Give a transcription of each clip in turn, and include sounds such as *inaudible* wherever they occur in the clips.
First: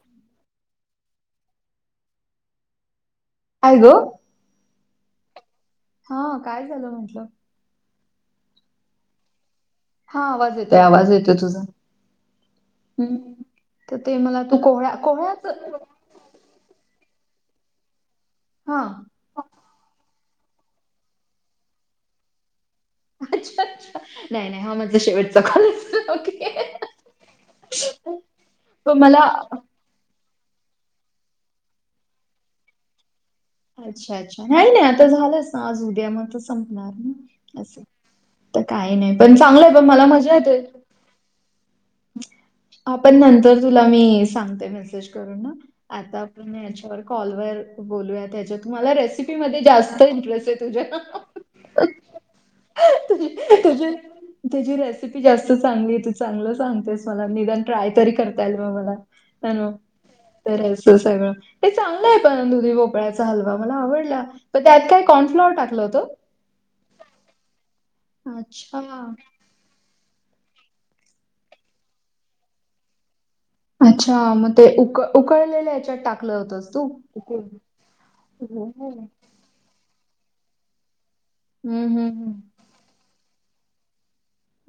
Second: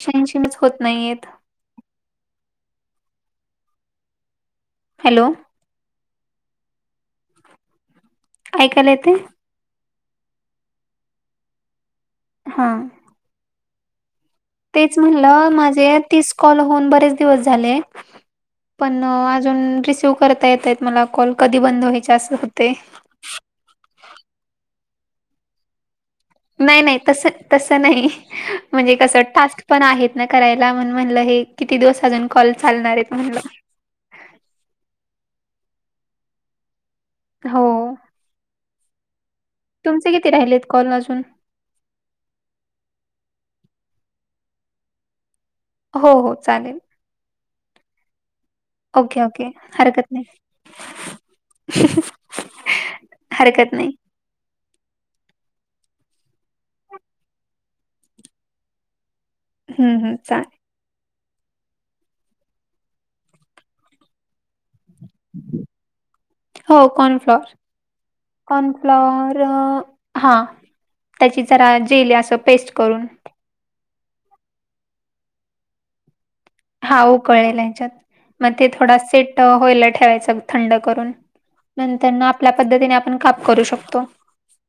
*unintelligible* होत नाहीयेत. काय ग हॅलो! हा काय झालं म्हंटलं. ऐकायला येतंय? हा आवाज येतोय, आवाज येतोय तुझा. हा हम्म तर ते मला त तेच म्हणलं माझे तीस कॉल होऊन बरेच दिवस झाले, हा पणं अजून रिसीव्ह करता येतायत मला कॉल कधी बंद व्हायचा असं होतंय. अच्छा-अच्छा, नाही-नाही हा माझा शेवटचा कॉले ओके. नाही-नाही, तसं-तसं नाही म्हणजे पण कसं मला टास्क पण आहेत ना करायला म्हणून म्हणलं हे किती दिवस अजून कॉल चालणारेत म्हणलं. अच्छा-अच्छा, नाही-नाही आता झालंच ना आज, उद्या म नंतर संपणार ना असं. हो तर काही नाही पण चांगलंय पण मला मजा येते. पण अजून आपण नंतर तुला मी सांगते मेसेज करून अ हो आता हो आपण चालेल याच्यावर कॉल वर बोलूया त्याच्यात मला ओके रेसिपी ओके मध्ये जास्त हरकत इंटरेस्ट आहे नाही तुझ्या हरकत नाही तु-तुझे तुची रेसिपी जास्त चांगलीय तु चांगलं सांगतेस मला निदान ट्राय तरी करता येईल म मला. हम्म हम्म, *unintelligible* चालेल ते चांगलं आहे पण दुदी भोपळ्याचा हलवा मला आवडला, पण त्यात काय कॉर्नफ्लॉवर टाकलं होतं? हो कॉर्नफ्लॉवर, अच्छा. कॉर्नफ्लॉवरर हा त्याची जरा जेली असं पेस्ट करून. अच्छा! मग ते, उक-उकळलेलं ह्याच्यात टाकलं होतंच. हा उकळेला हेच्यात, मग ते थोडा सेट होयला ठेवायचं थंड करून. हं, हं, नंतरन हं. आपल्या पद्धतीने काप करू शकतो.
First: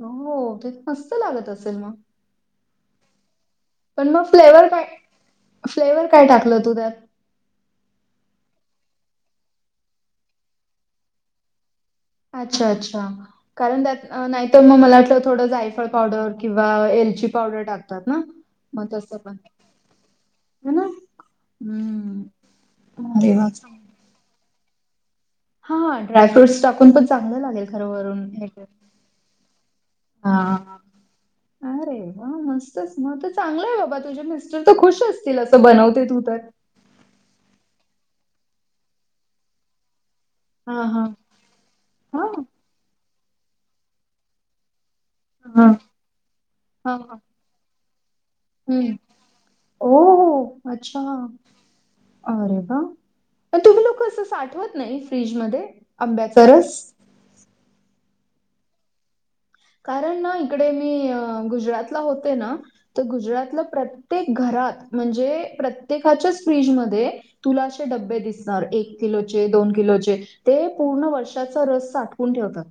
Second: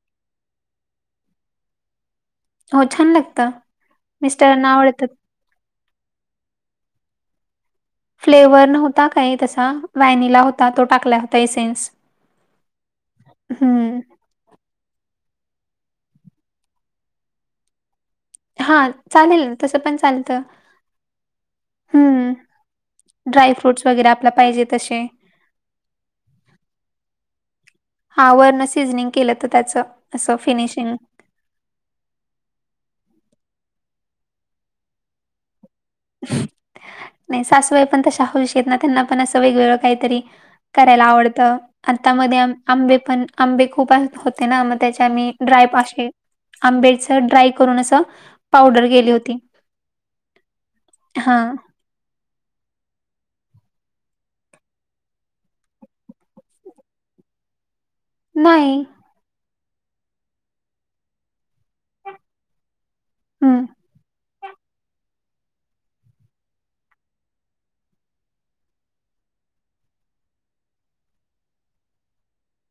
हो, ते मस्त लागत असेल मग हो छान लागतं. पण मग फ्लेवर मिस्टरांना काय, आवडतात फ्लेवर काय टाकलं तू त्यात फ्लेवर् नव्हता काही तसा व्हॅनिला होता तो टाकला होता ए सेन्स अच्छा! अच्छा कारण त्यात नाही. तर मग मला वाटलं थोडं जायफळ पावडर किंवा एलची पावडर टाकतात ना? हा मग तसं पण चालेल तसं पण चालत. है ना? हम्म भारी आहे. ड्रायफ्रूट् वगैरे आपल पाहिजे तसे हां ड्रायफूट्स टाकुन पण चांगलं लागेल? खरं वरून हा हे ते. वरण सिझनिंग केलं तर त्याच असं हां. फिनिशिंग अरे वा मस्तच मग तर चांगलं आहे बाबा तुझ्या मिस्टर तर खुश असतील असं बनवते तू तर. नाही सासूबाई पण तशा औशी आहेत ना त्यांना पण असं वेगवेगळं काहीतरी. हां, हां. करायला आवडत आता म हां, मध्येआंबे पण आंबे खूप होते ना म त्याच्या मी ड्राय हां, पाे हां, आंबेच हां. ड्राय करून अस पावडर गेली होती ओ हो अच्छा! हा अरे वा! तुम्ही लोक असं साठवत नाही फ्रीज मध्ये आंब्याचा रस नाही कारण ना इकडे मी गुजरातला होते ना तर गुजरातला हम्म प्रत्येक घरात म्हणजे, प्रत्येकाच्याच फ्रीजमध्ये तुला असे डबे दिसणार एक किलोचे, दोन किलोचे ते पूर्ण वर्षाचा रस साठवून ठेवतात.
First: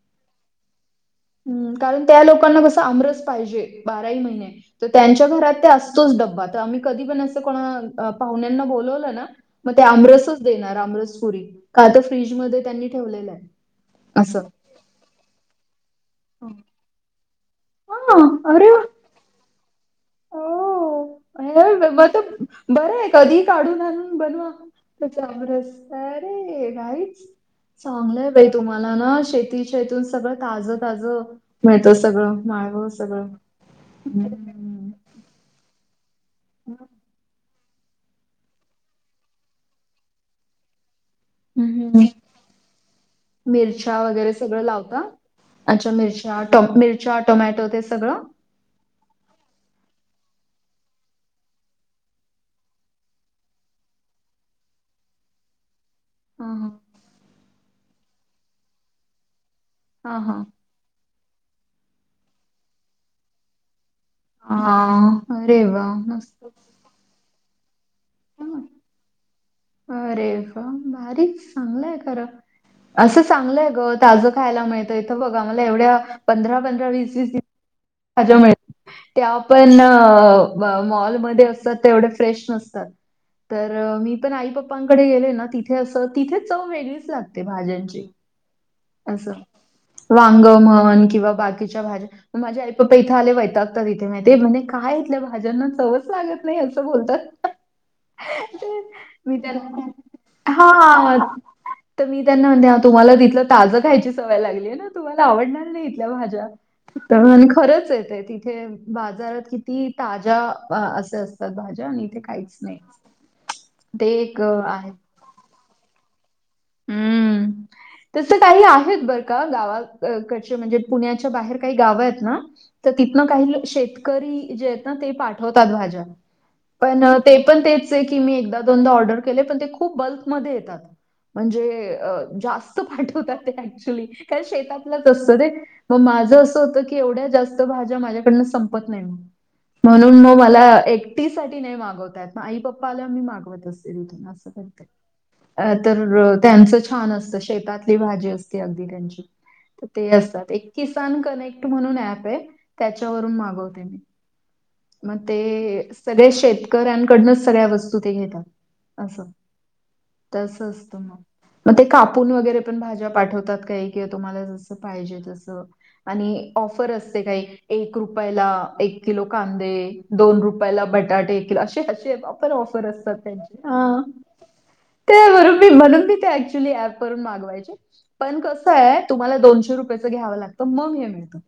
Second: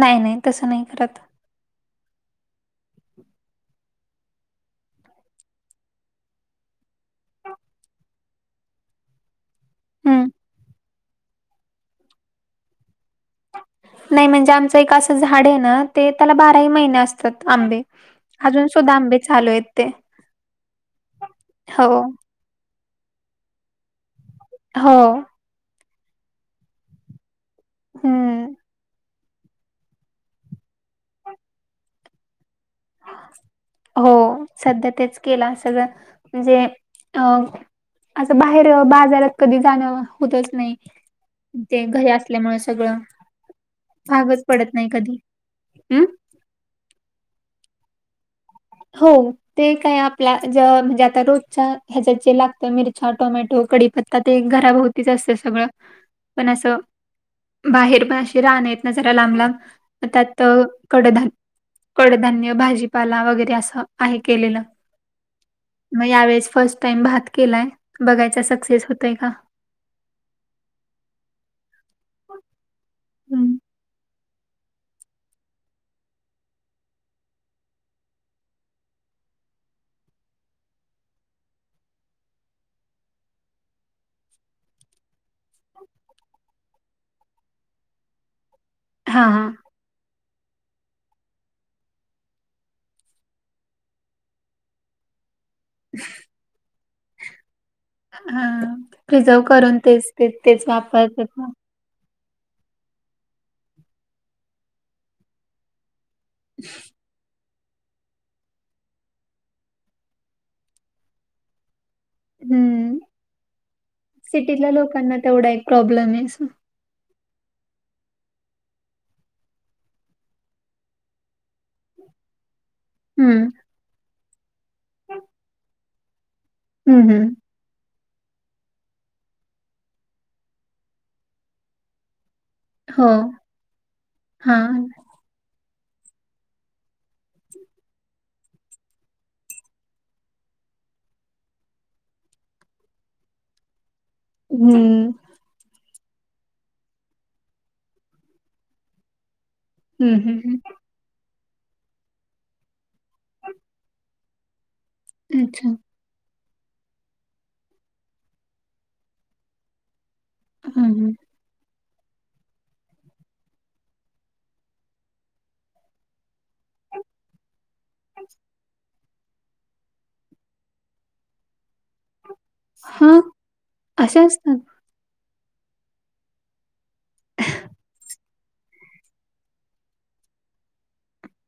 नाही नाही तसं नाही करत. हम्म, कारण त्या लोकांना कसं आमरच पाहिजे बाराही महिने तर त्यांच्या घरात ते असतोच डब्बा, तर आम्ही कधी पण असं कोणा पाहुण्यांना बोलवलं ना म ते हम्म आमरसच देणार, आमरस पुरी का तर फ्रीजमध्ये त्यांनी ठेवलेलं आहे. नाही असं. म्हणजे आमचं एक असं झाड आहे ना ते त्याला हो. बाराही महिने असत तात आंबे, हां, अजून सुद्धा आंबे चालू आहेत ते. ओ, हो म तर बरं आहे, कधी काढून आणून बनवा. हो घरचा आमरस तयार रे भारीच, चांगलय बाई हम्म. तुम्हाला ना शेत ती तुन सगळं ताज ताज मिळत, सगळ माळव हो सध्या तेच केल, सगळं म्हणजे अ असं बाहेर बाजारात कधी जाणं होतच नाही ते हम्म. घरी असल्यामुळे सगळं, मिरच्या वगैरे भागच पडत नाही कधी, हम्म ट मिरच्या, टोमॅटो ते सगळं? हो ते काय आपल्या ज म्हणजे आता रोजच्या ह्याच्या जे लागतय मिरच्या, टोमॅटो, कडीपत्ता ते घरा भोवती असतय सगळ पण हां हां. असं, बाहेर पण अशी रानं आहेत ना जरा लांब लांब हां त्यात हां. कडधान कडधान्य, भाजीपाला वगैरे असं आहे केलेलं, हां. अरे वाह! मग मस्त. यावेेळेस फर्स्ट टाईम भात केलाय, बघायचा सक्सेस होतोय का? अरे वा! भारीच, चांगलय खर. अस हम्म चांगलय ग ताज खायला मिळत, इथं बघ आम्हाला एवढ्या पंधरा-पंधरा, वीस-वीस दिवस ताज्या मिळत नाही. त्यापण अ मॉलमध्ये असतात त्या तेवढ्या फ्रेश नसतात. तर मी पण आई-पप्पांकडे गेले ना, तिथे असं, तिथे चव वेगळीच लागते भाज्यांची. हा अस हा वांग म्हन किंवा बाकीच्या भाज्या माझे आई-पप्पा इथ आले वैतागता इथे माहितेय ते म्हणे काय इथल्या भा भाज्यांना चवच लागत नाही असं बोलतात. हा, मी प्रिझर्व करून त्यांना तेच ते तेच हां. वापरतात ना. तर मी त्यांना म्हणते, आओ तुम्हाला तिथलं ताज खायची सवय लागली आहे ना, तुम्हाला आवडणार नाही इथ इथल्या भाज्या, आणि खरच ये ते तिथ थे बाजारात किती ताज्या असे असतात भाज्या आणि इथे काहीच नाही, हम्म. ते एक आहेत. त्यांना तेवढं एक प्रॉब्लेम आहे अस हम्म, तसं काही आहेत बरं का गावा कडचे म्हणजे पुण्याच्या बाहेर काही गाव आहेत ना, तर तिथन हं. काही शेतकरी जे आहेत ना ते पाठवतात भाज्या हं, पण हं. ते पण तेच आहे की मी एकदा-दोनदा ऑर्डर केले, पण ते खूप बल्कमध्ये येतात. म्हणजे अ जास्त हो. पाठवतात ते ऍक्च्युली कारण हां. शेतातलं असत ते, म माझं असं होत की एवढ्या जास्त भाज्या माझ्याकडन संप संपत नाही, म्हणून मग मला एकटी साठी नाही मागवत. त्यात म आई-पप्पा आल्या मी मागवत असते तिथून असं करता. हं. अ तर त्यांचं छान असतं शेतातली भाजी असते अगदी त्यांची. ते हं, हं, असतात हं. एक किसान कनेक्ट म्हणून ऍप आहे त्याच्यावरून मागवते मी. म अच्छा. ते सगळ्या शेतकऱ्यांकडूनच सगळ्या वस्तू घेतात अस. तस हं, हं. मग ते कापून वरे पण भाज्या पाठवतात काही किंवा तुम्हाला जसं पाहिजे तसं. आणि ऑफर असते काही एक रुपयाला एक किलो कांदे दोन रुपयाला बटाटे एक किलो असे अस आहे बा पण ऑफर असतात हां, त्यांची. हा. अशा असतात. त्या बरो मी म्हणून मी ते ऍक्च्युली ऍप वरुन मागवायचे. पण कसं आहे तुम्हाला दोनशे रुपयाेचं घ्यावं लागतं मग हे मिळतं.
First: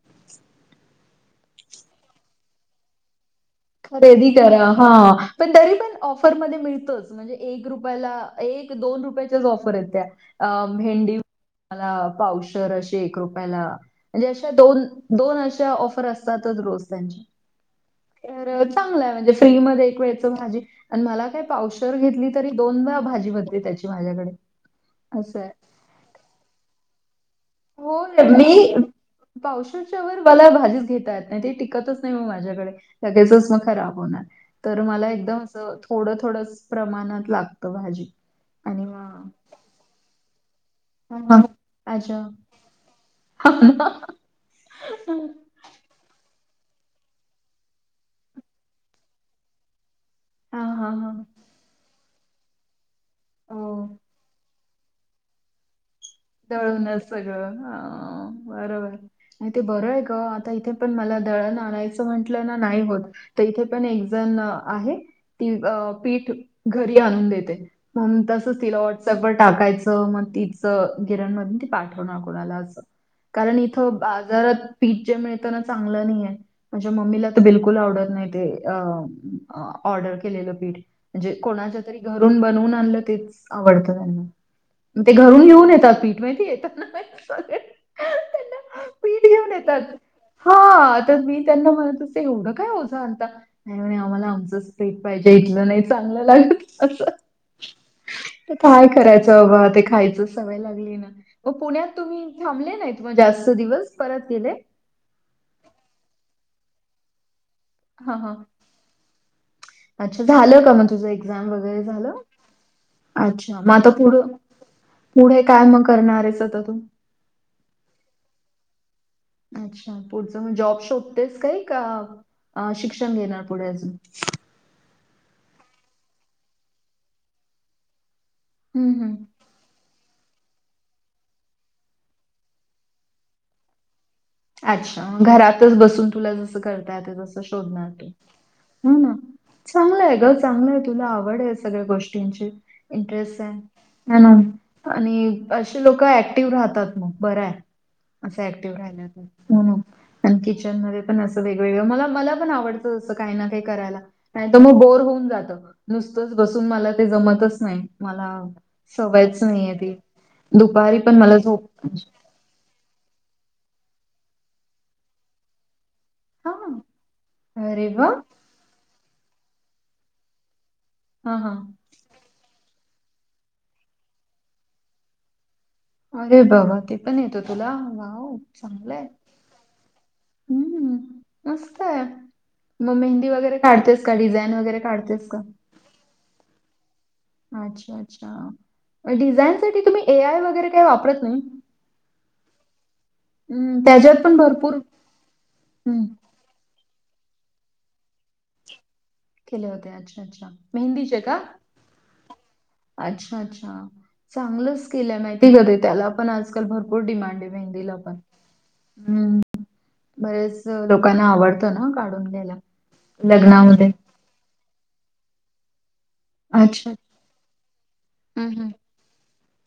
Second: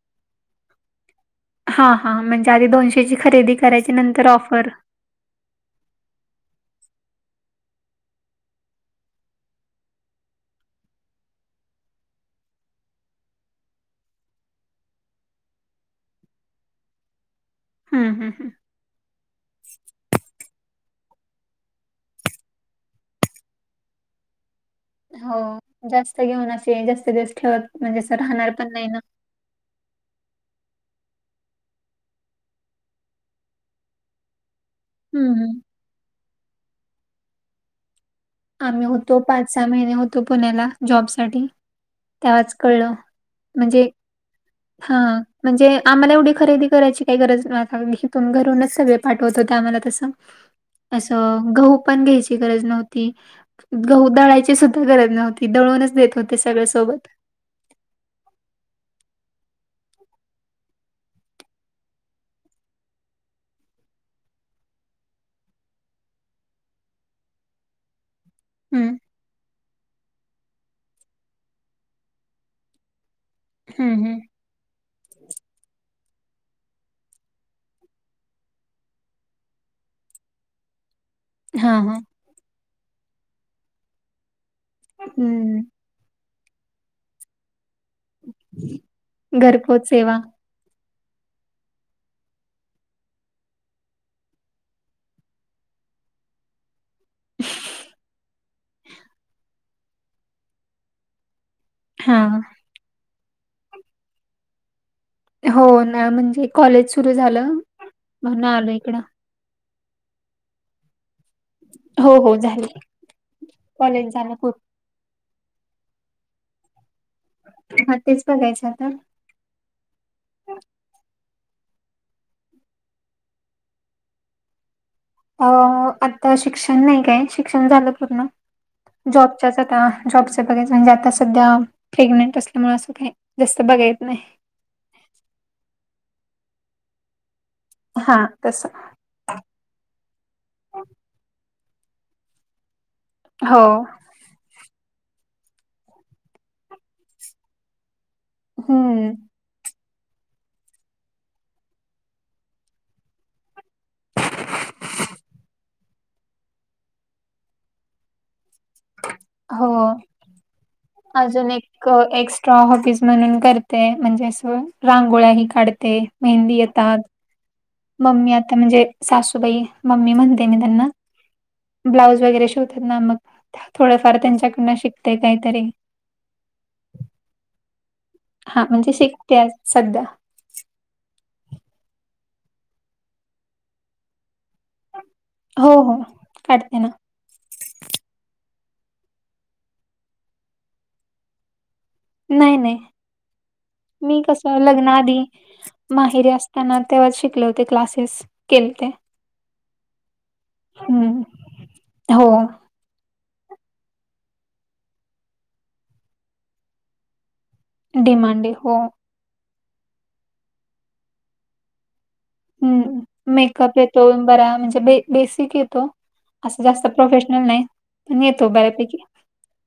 हा हां म्हणजे आधी दोनशेची खरेदी करायची नंतर खरेदी करा ऑफर. हा. पण तरी पण ऑफरमध्ये मिळतोच म्हणजे एक रुपयाला एक, दोन रुपयाच्याच ऑफर आहेत त्या. अ भेहेंडी *inaudible* ला पावसर अशी एक रुपयाला. म्हणजे अशा दोन, दोन अशा ऑफर असत्यातच रोज त्यांची‌. हं, हं, हं. तर चांगलं आहे म्हणजे फ्री मध्ये एक वेळच भाजी आणि मला काय पावशर घेतली तरी दोनदा भाजी बनली त्याची माझ्याकडे असंय. हो. जास्त घेऊन असे जास्त दिवस ठेवत म्हणजे अस राहणार पण नाही ना. पावसारच्यावर मला भाजीच घेता येत नाही ते टिकतच नाही म माझ्याकडे. लगेचच मग खराब होणार. तर मला हं, एकदम हं. असं थोडं-थोडंस प्रमाणात लागतं भाजी. आणि आम्ही होतो मग पाच-सहा महिने होतो पुण्याला जॉब हा, हा. साठी अच्छा. तेव्हाच कळलं म्हणजे हां, हा. म्हणजे आम्हाला एवढी खरेदी करायची काही गरज ना हीताून घरूनच सगळे पाठवत होते आम्हाला तसं. हां, हां. असं गहू पण घ्यायची गरज नव्ह ती, हो. गहू दळायची सुद्धा गरज नव्हती दळूनच देत होते सगळ्या सोबत दळूनच सगळं हा बरोबर. नाही ते बरं आहे ग आता इथे पण मला दळण आणायचं म्हंटलं ना नाही होत. तर इथे पण एक जण आहे. ती पीठ घरी आणून देते म्हणून तस त तिला हम्म. व्हॉट्सअपवर टाकायचं मग तिचं गिरणमधून ति पाठवणार कोणाला असं. कारण इथं हम्म हम्म बाजारात पीठ जे मिळतं ना चांगलं नाही आहे. माझे मम्मीला तर बिलकुल आवडत नाही ते अ ऑर्डर केलेलं पीठ. म्हणजे हा कोणाच्या तरी हा. घरून बनवून आणलं तेच आवडतं त्यांना. ते घरून हम्म घेऊन येत तात पीठ वय ते. *unintelligible* घर कोत सेवा. हा तर मी त्यांना म्हणत होते एवढं काय ओझं आणता. नाही म्हणे आम्हाला आमचंच पिठ पाहिजे इथलं नाही चांगलं लागत अस, तर काय करायचं बाबा ते खायचं सवय लागली ना. मग पुण्यात हा तुम्ही थांबले नाहीत म जास्त दिवस परत गेले? हो ना म्हणजे कॉलेज सुरू झालं. हा ह, म्हणून आलो इकडं. अच्छा झाल का मग तुझं एक व एक्झाम वैगेरे झालं? हो हो झाले अच्छा म आता कॉलेज पुढं? झालं पूर्ण पुढे काय मग करणार आहेस आता तू? हा तेच बघायच आहे ना अच्छा, पुढच म जॉब शोधतेस काही का? शिक्षण घेणार पुढे अजून अ आता शिक्षण नाही काय, शिक्षण झालं पूर्ण हम्म हम्म. जॉब त्यात आता जॉबच बघायचं म्हणजे आता सध्या प्रेग्नेंट असल्यामुळे असं काही जास्त बघायच नाही. अच्छा घरातच बसून तुला जसं करता येतं तसं शोधणार तू. हा तसं ह ना चांगलं आहे ग चांगल आहे तुला आवड आहे. सगळ्या गोष्टींची इंटरेस्ट आहे. हो. ह ना आणि असे लोक ऍक्टिव्ह राहतात मग बरं हाय. असं ऍक्टिव्ह हम्म. राहत्यात. हो आणि किचन मध्ये पण असं वेगवेगळं मला मला पण आवडत रोजचं काही ना काही करायला नाही तर मग बोर होऊन जातं. नुसतंच बसून मला ते जमतच नाही मला सवयच नाही हो आहे ती दुपारी पण मला झोप रॉ हॉब्बीज म्हणून करते. म्हणजे अस रांगोळ्या ही काढते, मेहंदी हां. येतात. अरे वाह! मम्मी आता म्हणजे सासूबाई मम्मी म्हणते मी त्यांना हा हां ब्लाऊज वगैरे शिवतात ना मग थोडंफार त्यांच्याकडन शिकते. काहीतरी अरे बाबा! ते पण येतो तुला वाव! हा म्हणजे चांगलं हाय. शिकते आज सध्या हम्म मस्त आहे मग मेंहंदी वगैरे काढतेस का? डीझाईन वगैरे काढतेस का? हो हो काढते ना. अच्छा, अच्छा डिझाईन साठी तुम्ही ए आय वगैरे काही वापरत नाही? नाही, नाही हं, त्याच्यात मी पण कसं भरपूर लग्नाआधी हं, माहेरी असत ताना तेव्हाच शिकले होते क्लासेस केलते. केले होते. अच्छा, अच्छा मेहंदीचे हम्म का? हो अच्छा, अच्छा चांगलच केलं माहिती का? त्याला पण आजकाल भरपूर डिमांड आहे. मेहंदीला पण डिमांडे हो हम बरेच लोकांना आवडत ना काढून घ्यायला. हम्म मेकअप लग्नामध्ये. येतो. बरा म्हणजे बे बेसिक येतो. असं जास्त अच्छा. प्रोफेशनल नाही पण येतो बऱ्यापैकी.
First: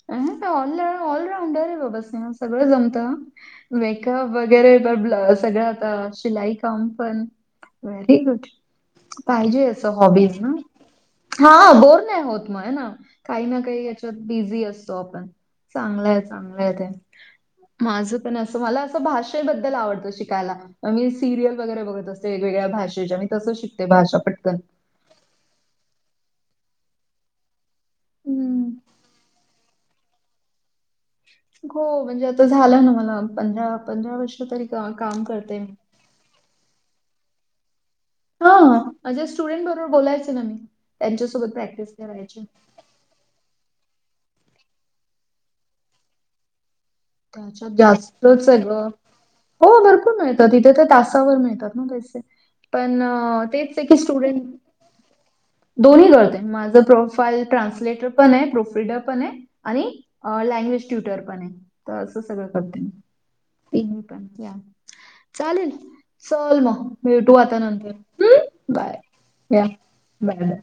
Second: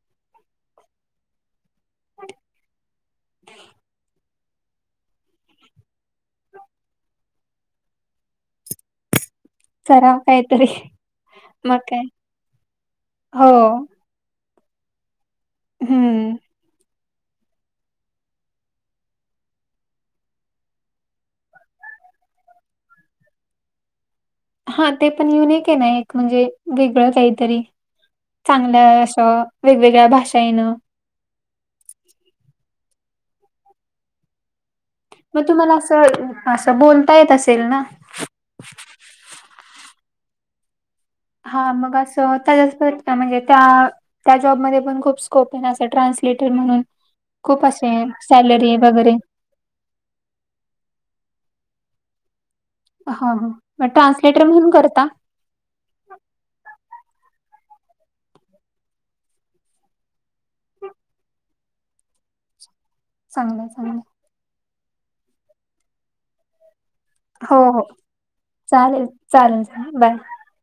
अ का ऑल ऑलराऊंडर आहे बाबा तुम्ही सगळं जमतं. मेकअप वगैरे पण ब् सगळं आता शिलाई काम पण व्हेरी गुड पाहिजेच. सम कराव हॉबीज ना? काहीतरी हा मग बोर काय नाही होत म ना आहे ना काही हो ना काही त्यात बिझी असतो आपण चांगल आहे हम्म चांगलंय ते. माझं पण असं मला असं भाषेबद्दल आवडतं शिकायला. मी सिरियल वगैरे बघत असते वेगवेगळ्या भाषेच्या मी तसं शिकते. भाषा पटकन हा ते पण युनिक आहे ना एक म्हणजे वेगळं काहीतरी हम्म. चांगलं असं वेगवेगळ्या भाषा येणं. हो म्हणजे आता झालं ना मला पंधरा, पंधरा वर्ष तरी का काम करते मी. तर असं बोलता येत असेल ना? हा माझ्या स्टुडंट बरोबर बोलायचे ना मी. त्यांच्यासोबत हा प्रॅक्टिस मग आसं करायची त्यांच्यात पण म्हणजे त्या त्या जॉबमध्ये पण खूप स्कोप आहे असं ट्रान्सलेटर म्हणून खूप त्याच्यात असे जास्तच आहे सॅलरी हाय गं वगैरे. हो भरपूर मिळतात तिथे तर तासावर मिळतात ना पैसे. पण हा ह तेच ते मग की स्टुडंट ट्रान्सलेटर म्हणून करता दोन्ही करते. माझं प्रोफाईल ट्रान्सलेटर पण आहे प्रोफिडर पण आहे‌. आणि लँग्वेज ट्युटर पण आहे. तर असं सगळं करते मी चांगलं चांगलं तीनही पण. चालेल. चल मग. भेटू हो आता हो नंतर. बाय. चालेल चालेल या. चालेल बाय बाय.